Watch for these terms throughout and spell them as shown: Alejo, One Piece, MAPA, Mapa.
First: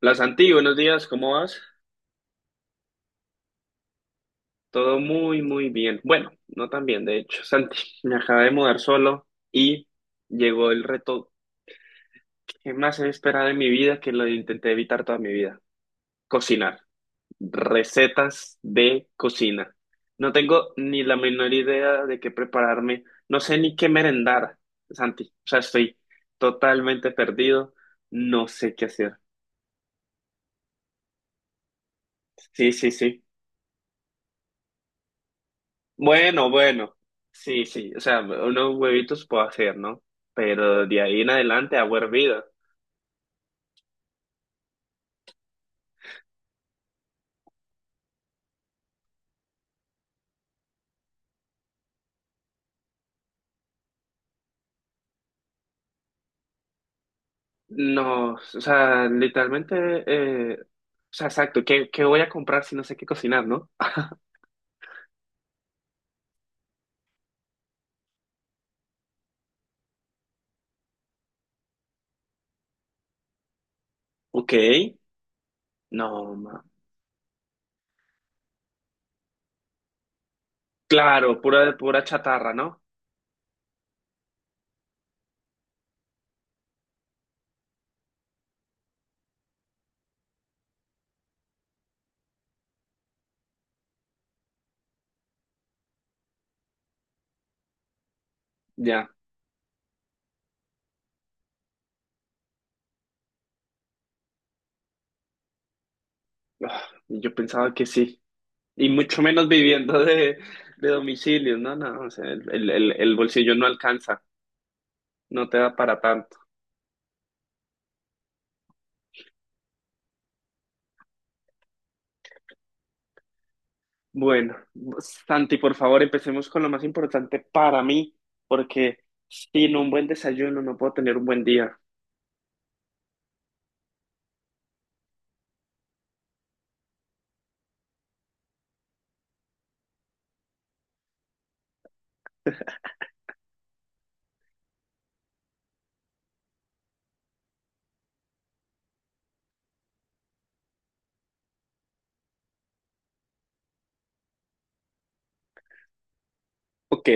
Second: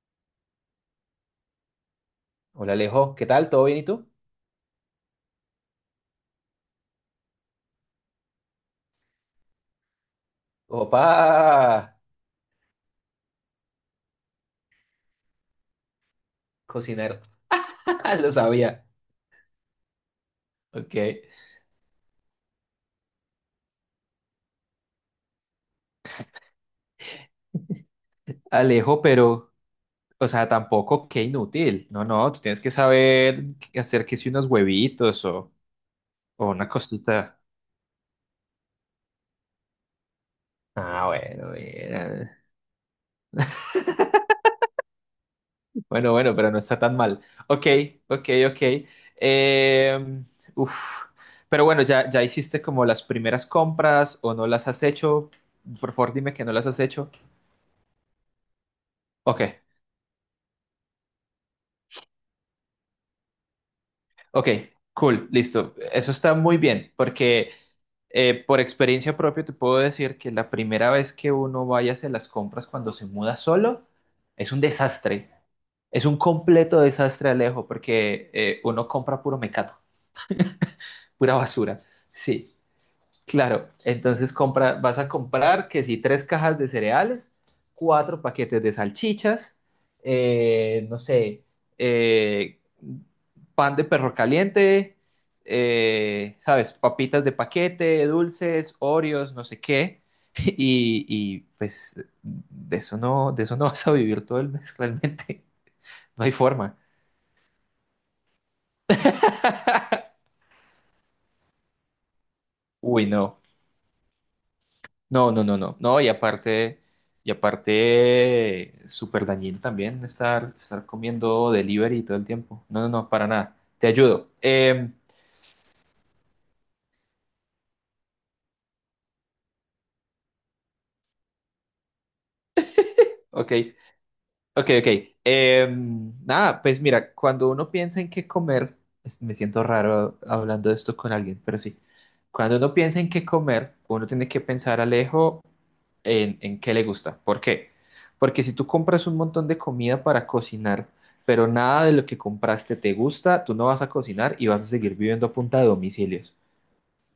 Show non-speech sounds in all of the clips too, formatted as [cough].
Hola Santi, buenos días, ¿cómo vas? Hola Alejo, ¿qué tal? ¿Todo bien y tú? Todo muy, muy bien. Bueno, no tan bien, de hecho. Santi, [laughs] me acabé de mudar solo y llegó el Opa, reto que más he esperado en mi vida, que lo intenté evitar toda mi vida. Cocinar. cocinar, [laughs] lo Recetas sabía. de cocina. No tengo ni la ¿Eh? menor idea de qué prepararme. No sé ni qué merendar, Santi. O sea, estoy totalmente perdido. No sé qué Alejo, hacer. pero, o sea, tampoco, qué inútil. No, no, tú tienes que Sí, sí, sí. saber qué hacer que si unos huevitos o Bueno, una bueno, cosita. sí, sí, o sea, unos huevitos puedo hacer, ¿no? Pero de Ah, ahí en bueno, adelante, agua mira. hervida. Bueno, bueno, pero no está tan mal. Ok, ok, ok. Eh, uf. Pero bueno, ya, ya hiciste como las primeras compras o no las has hecho. Por favor, dime que no las has hecho. No, o sea, Ok. literalmente, o sea, exacto, ¿qué voy a comprar si no sé qué cocinar, ¿no? Ok, cool, listo. Eso está muy bien, porque por experiencia propia te puedo decir que la primera vez que uno vaya a hacer las compras cuando se muda solo es Ok, un desastre. Es un no, ma- completo desastre, Alejo, porque uno compra puro mecato, pura claro, pura, basura. pura chatarra, Sí. ¿no? Claro, entonces compra, vas a comprar que si tres cajas de cereales, cuatro paquetes de salchichas, no sé, eh, pan de perro caliente, sabes, papitas de paquete, dulces, Ya, Oreos, no sé qué, [laughs] y, pues de eso no [laughs] vas a vivir todo el mes, [laughs] realmente, no hay forma. ah, yo pensaba que sí, y mucho menos viviendo de domicilio, ¿no? No, o sea, el, el, el Uy, el no. bolsillo no alcanza, No, no, no no, te da no. para No, y tanto. aparte, y aparte, súper dañino también estar comiendo delivery todo el tiempo. No, no, no, para nada. Te ayudo. Bueno, Em, Santi, por favor, empecemos con lo más importante para mí, porque sin un buen desayuno no puedo tener un buen día. ok, ok, ok. Nada, pues mira, cuando uno piensa en qué comer, me siento raro hablando de esto con alguien, pero sí. Cuando uno piensa en qué comer, uno tiene que pensar, Alejo, en qué le gusta. ¿Por qué? Porque si tú compras un montón de comida para cocinar, pero nada de lo que compraste te gusta, tú no vas a cocinar y vas a seguir viviendo a punta de domicilios. Ok,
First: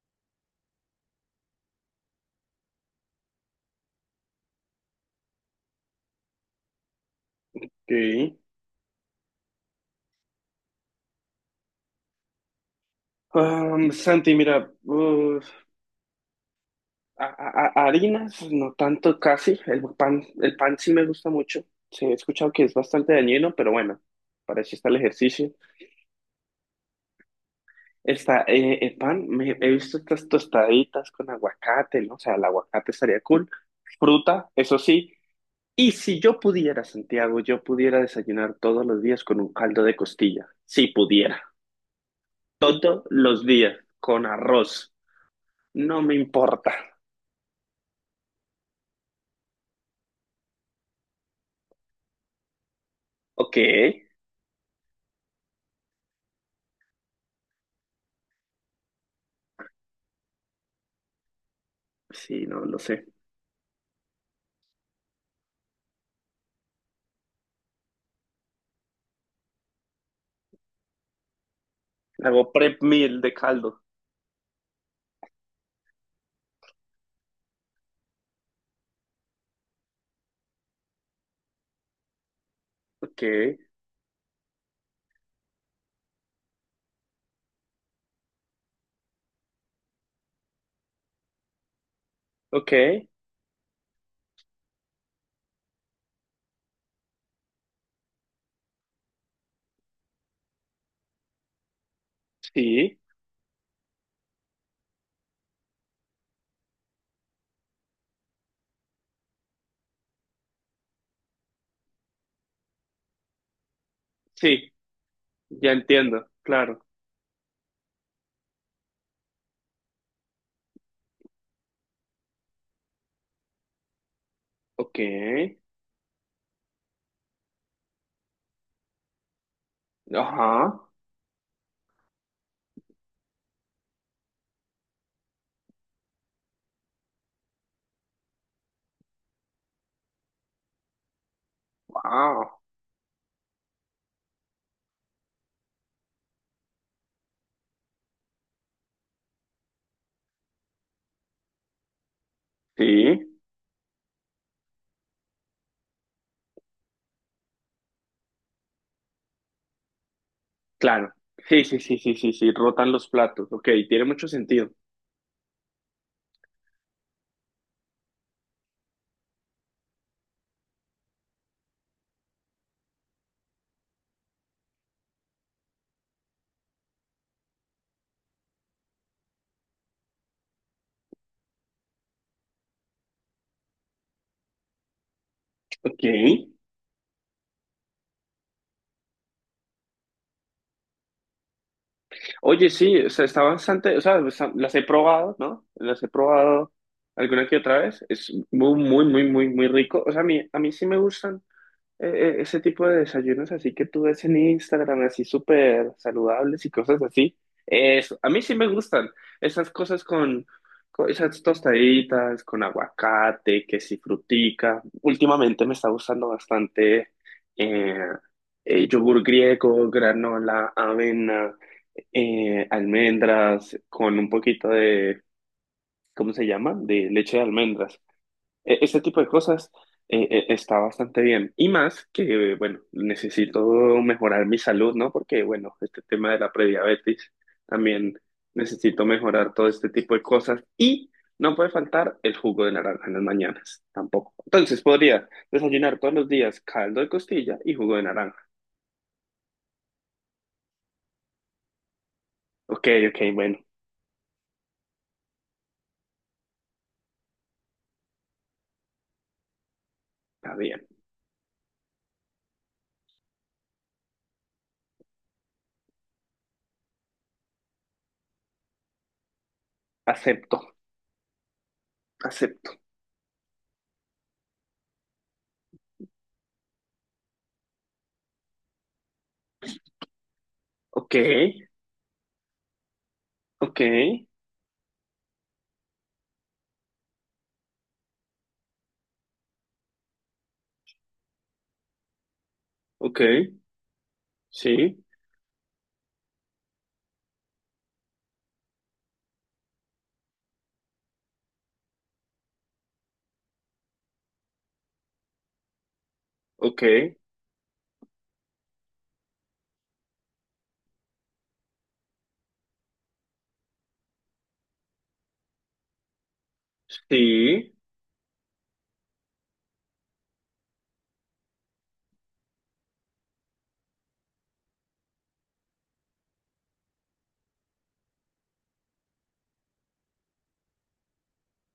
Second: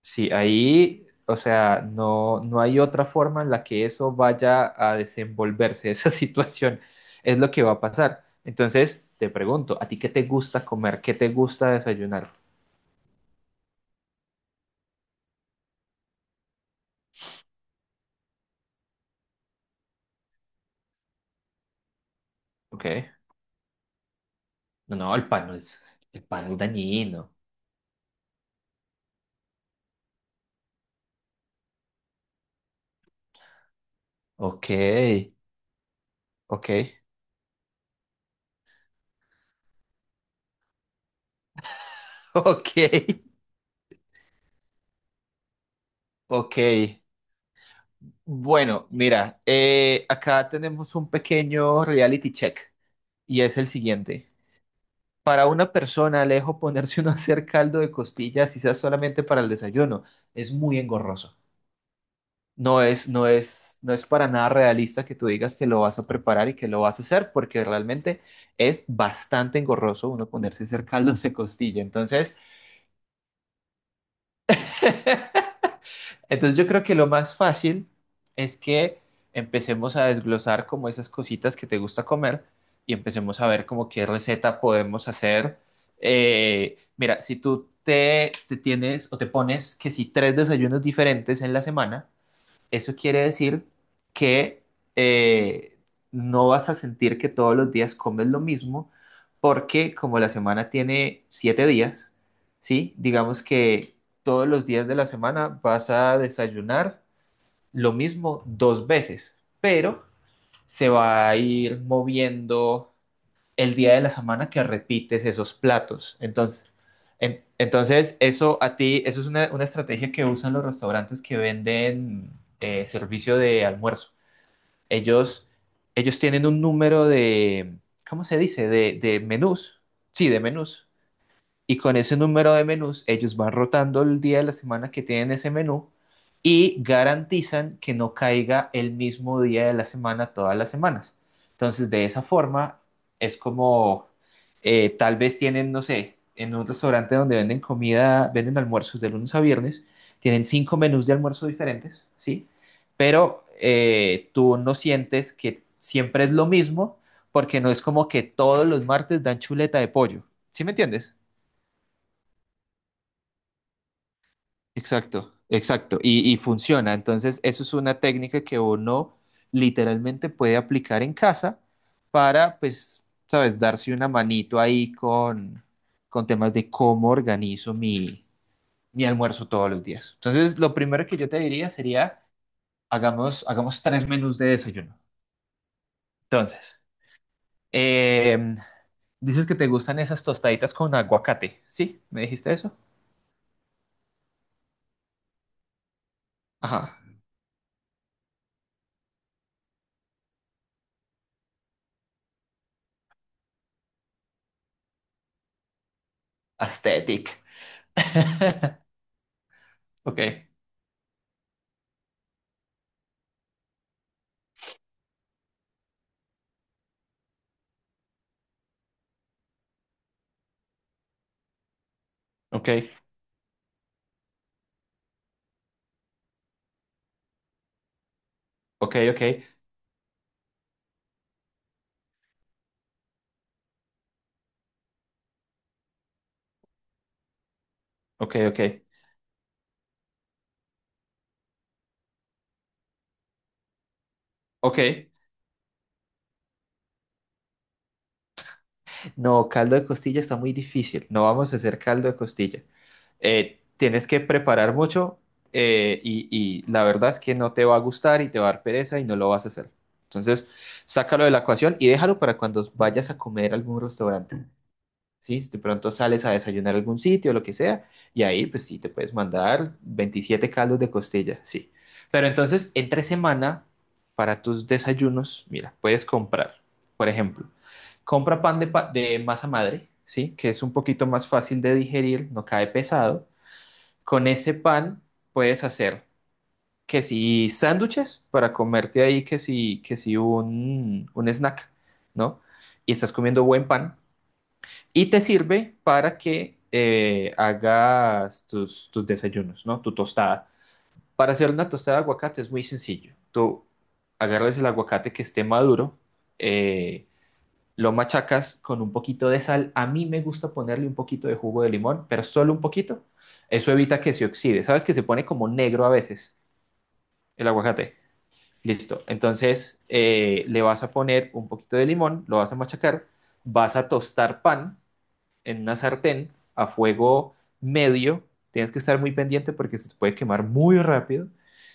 Sí, ahí, o sea, no, no hay otra forma en la que eso vaya a desenvolverse, [laughs] esa situación es lo que va a pasar. ok. Entonces, te pregunto, ¿a ti qué te gusta comer? ¿Qué te gusta desayunar? Santi, mira, uf, a- harinas, no tanto casi, el pan sí me gusta mucho, sí, he escuchado que es bastante Ok. dañino, pero bueno, para eso está el No, no, el pan ejercicio. no es, el pan es dañino. Está el pan, me, he visto estas tostaditas con aguacate, ¿no? O sea, el aguacate estaría cool. Fruta, Ok, eso sí. Y si yo ok, pudiera, Santiago, yo pudiera desayunar todos los días con un caldo de costilla. Si pudiera. [laughs] ok. Todos los días. Con arroz. No me Ok, importa. bueno, mira, acá tenemos un pequeño reality check y Ok. es el siguiente. Para una persona, Alejo, ponerse [laughs] uno a hacer caldo de costillas, quizás solamente para el desayuno, es muy engorroso. Sí, no lo No sé. es, no es, no es para nada realista que tú digas que lo vas a preparar y que lo vas a hacer, porque realmente es bastante engorroso uno ponerse a hacer [laughs] caldos de costilla. Entonces, Hago prep meal de caldo. [laughs] entonces yo creo que lo más fácil es que empecemos a desglosar como esas cositas que te gusta comer y Ok. empecemos a ver como qué receta podemos hacer. Mira, si tú te tienes o te pones que si tres desayunos diferentes en la semana, Ok. eso quiere decir que eh, no vas a sentir que todos los días comes lo mismo, porque como la semana tiene 7 días, ¿sí? Sí. Digamos que todos los días de la semana vas a desayunar lo mismo dos veces, pero se va a ir moviendo el día de la semana que Sí. repites esos Ya platos. entiendo. Entonces, Claro. Entonces eso a ti, eso es una estrategia que usan los restaurantes que venden servicio de almuerzo. Ok. Ellos, ellos tienen un número de, ¿cómo se dice? De menús. Sí, de Ajá. menús y con ese número de menús ellos van rotando el día de la semana que tienen ese menú y garantizan que no caiga el mismo día de la semana todas las semanas. Entonces, de esa Wow. forma, es como tal vez tienen, no sé, en un restaurante donde venden comida, venden almuerzos de lunes a viernes, tienen cinco menús de almuerzo diferentes, ¿sí? Sí. Pero tú no sientes que siempre es lo mismo porque no es como que todos los martes dan chuleta de pollo. ¿Sí me Claro. entiendes? Sí, sí, sí, sí, sí, sí. Rotan los platos. Ok. Tiene mucho sentido. Exacto, exacto. Y funciona. Entonces, eso es una técnica que uno literalmente puede aplicar en casa para, pues, sabes, darse una manito ahí con temas de cómo organizo mi almuerzo todos los días. Entonces, lo primero que yo te diría sería, hagamos, hagamos tres menús de desayuno. Ok. Entonces, em, dices que te gustan esas tostaditas con aguacate, ¿sí? ¿Me dijiste Oye, eso? sí, o sea, está bastante, o sea, está- las he probado, ¿no? Las he probado Ajá. alguna que otra vez. Es muy, muy, muy, muy, muy rico. O sea, a mí sí me gustan ese tipo de desayunos así que tú ves en Instagram, así súper saludables y cosas así. Aesthetic. Eso, a [laughs] mí sí me gustan esas cosas Ok, con esas tostaditas, con aguacate, que si frutica. Últimamente me está gustando bastante eh, yogur griego, granola, avena ok. almendras con un poquito de, ¿cómo se llama? De leche de almendras. E- Ok, ese tipo ok, de cosas está bastante bien. Y más que, bueno, necesito mejorar mi salud, ¿no? Porque, bueno, este tema de la prediabetes, también ok, ok, necesito mejorar todo este tipo de cosas. Y no puede faltar el jugo de naranja en las mañanas, tampoco. Entonces ok. podría desayunar todos los días caldo de costilla y jugo de naranja. No, caldo de costilla está muy difícil. No vamos a hacer caldo de costilla. Ok, ok, bueno, Tienes que preparar mucho eh, y, y la verdad es que no te va a gustar y te va a dar pereza y no lo vas a hacer. Entonces, está bien. sácalo de la ecuación y déjalo para cuando vayas a comer a algún restaurante. Sí, si de pronto sales a desayunar a algún sitio, lo que sea, y ahí pues sí te puedes mandar 27 Acepto, caldos de costilla, sí. Pero entonces, acepto. entre semana, para tus desayunos, mira, puedes comprar, por ejemplo, compra pan de, de masa madre, sí, que es un poquito Ok. más fácil de digerir, no cae pesado. Ok, Con ese pan puedes hacer que si sándwiches para comerte ahí, que si un snack, ¿no? Y estás ok, comiendo buen pan sí, y te sirve para que hagas tus desayunos, ¿no? Tu tostada. Para hacer una tostada de aguacate es muy sencillo. Tú agarras el aguacate que esté maduro, ok, eh, lo machacas con un poquito de sal. A mí me gusta ponerle un poquito de jugo de limón, pero solo un poquito. Eso evita que se oxide. ¿Sabes que se pone como negro a veces el sí, aguacate? Listo. Entonces le vas a poner un poquito de limón, lo vas a machacar, vas a tostar pan en una sartén a fuego medio. Tienes que estar muy pendiente porque se te puede quemar muy rápido.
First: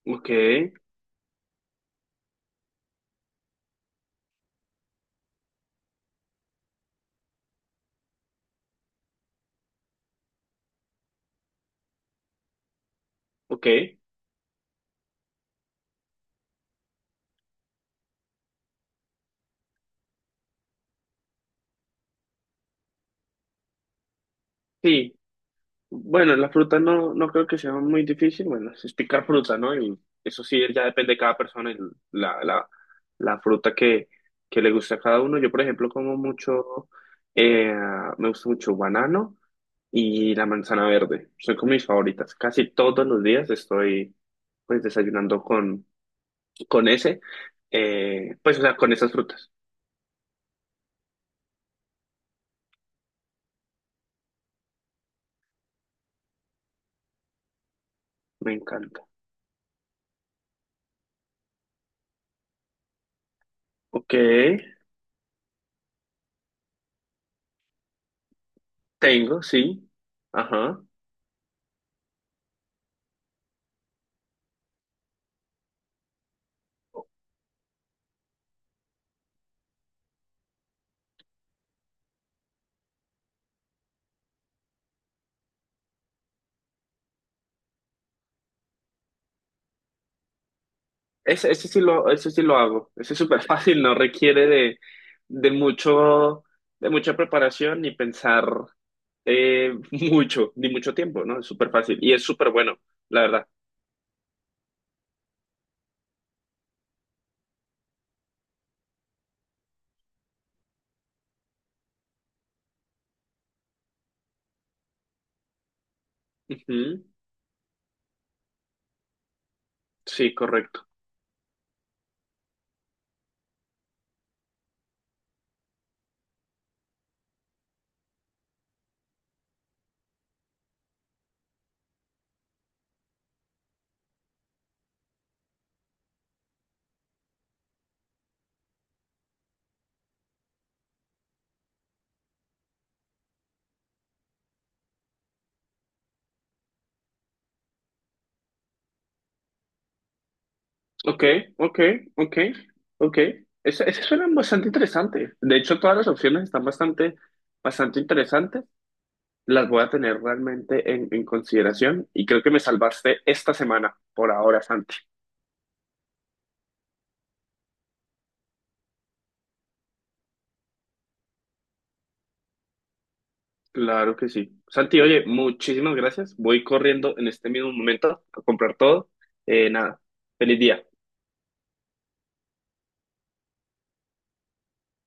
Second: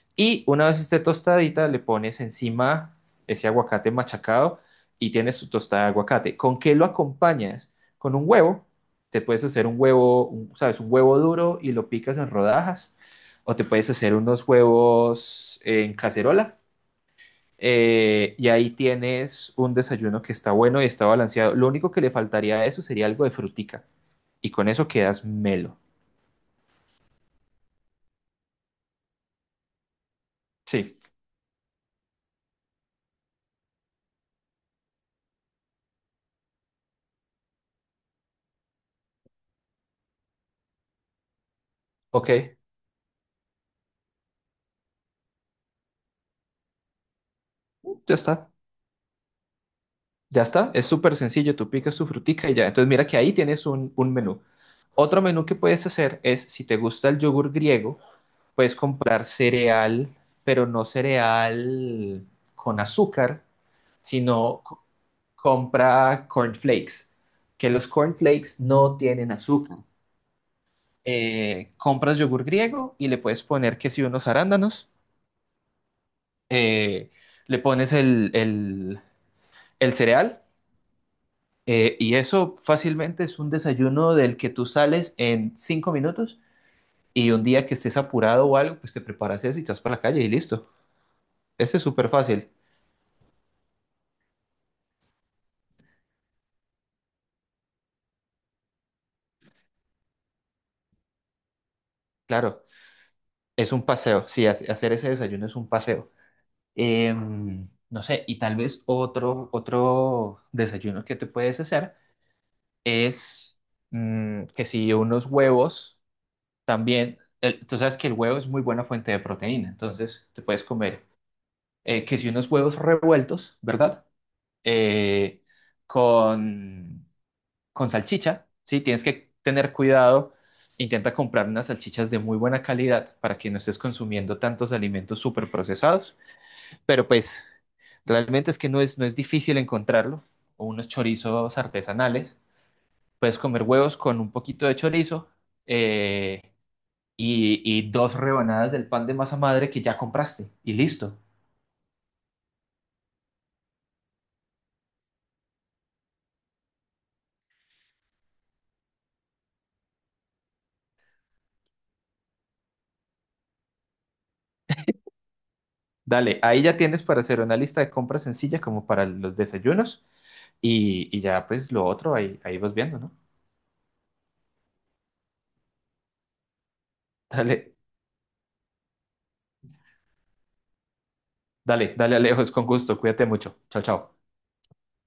ok, Y una vez esté tostadita, le pones encima ese aguacate machacado y tienes tu tostada de aguacate. ¿Con qué lo acompañas? Con un huevo. Te puedes hacer un huevo, sabes, un huevo duro y lo picas en rodajas. O te ok, puedes hacer unos huevos en cacerola y ahí tienes un desayuno que está bueno y está balanceado. Lo único que le faltaría a eso sería algo de frutica. Y con eso sí. quedas melo. Bueno, la fruta no, no creo que sea muy difícil. Bueno, es picar fruta, ¿no? Y eso sí, ya Sí, depende de cada persona y la, la, la fruta que le guste a cada uno. Yo, por ejemplo, como mucho, eh, me gusta mucho banano y la manzana verde. Son como mis favoritas. ok. Casi todos los días estoy, pues, desayunando con ese, Ya está. pues, o sea, con esas frutas. Ya está. Es súper sencillo. Tú picas tu frutica y ya. Entonces mira que ahí tienes un menú. Otro menú que puedes hacer es, si te gusta el yogur griego, Me puedes encanta. comprar cereal, pero no cereal con azúcar, Ok, sino compra cornflakes, que los cornflakes no tienen tengo, azúcar. sí. Ajá. Compras yogur griego y le puedes poner que si unos arándanos, eh, le pones el cereal y eso fácilmente es un desayuno del que tú sales en 5 minutos y un día que estés apurado o algo, pues te preparas eso y te vas para la calle y listo. Ese es súper Ese sí fácil, lo hago. Ese es súper [laughs] fácil, no requiere de mucho, de mucha preparación ni pensar eh, [laughs] mucho, ni mucho tiempo, ¿no? Es súper fácil y es súper claro, bueno, la verdad. es un paseo, sí, hacer ese desayuno es un paseo. No sé, y tal vez otro desayuno que te puedes hacer es que si unos huevos. Ujú. También, tú sabes que el huevo es muy buena fuente de proteína, entonces Sí, te puedes correcto. comer que si unos huevos revueltos, ¿verdad? Eh, con, con salchicha, ¿sí? Tienes que tener cuidado. Intenta comprar unas salchichas de muy buena calidad para que no estés consumiendo tantos alimentos súper procesados. Pero pues, realmente es que no es, no es difícil encontrarlo. O unos chorizos artesanales. Puedes comer huevos con un poquito de chorizo. eh, y dos rebanadas del pan de masa madre que ya compraste y listo. Ok, ok, ok, ok. Ese suena bastante interesante. De hecho, todas las opciones están bastante, bastante interesantes. Las voy a tener realmente en consideración y creo que me salvaste esta semana por ahora, Santi. Dale, ahí ya tienes para hacer una lista de compras sencilla como para los desayunos y, ya pues lo otro ahí, ahí vas viendo, ¿no? Claro que sí. Santi, oye, muchísimas gracias. Voy corriendo en este mismo Dale, momento a comprar todo. Nada, feliz día. dale, dale Alejos, con gusto, cuídate mucho. Chao, chao.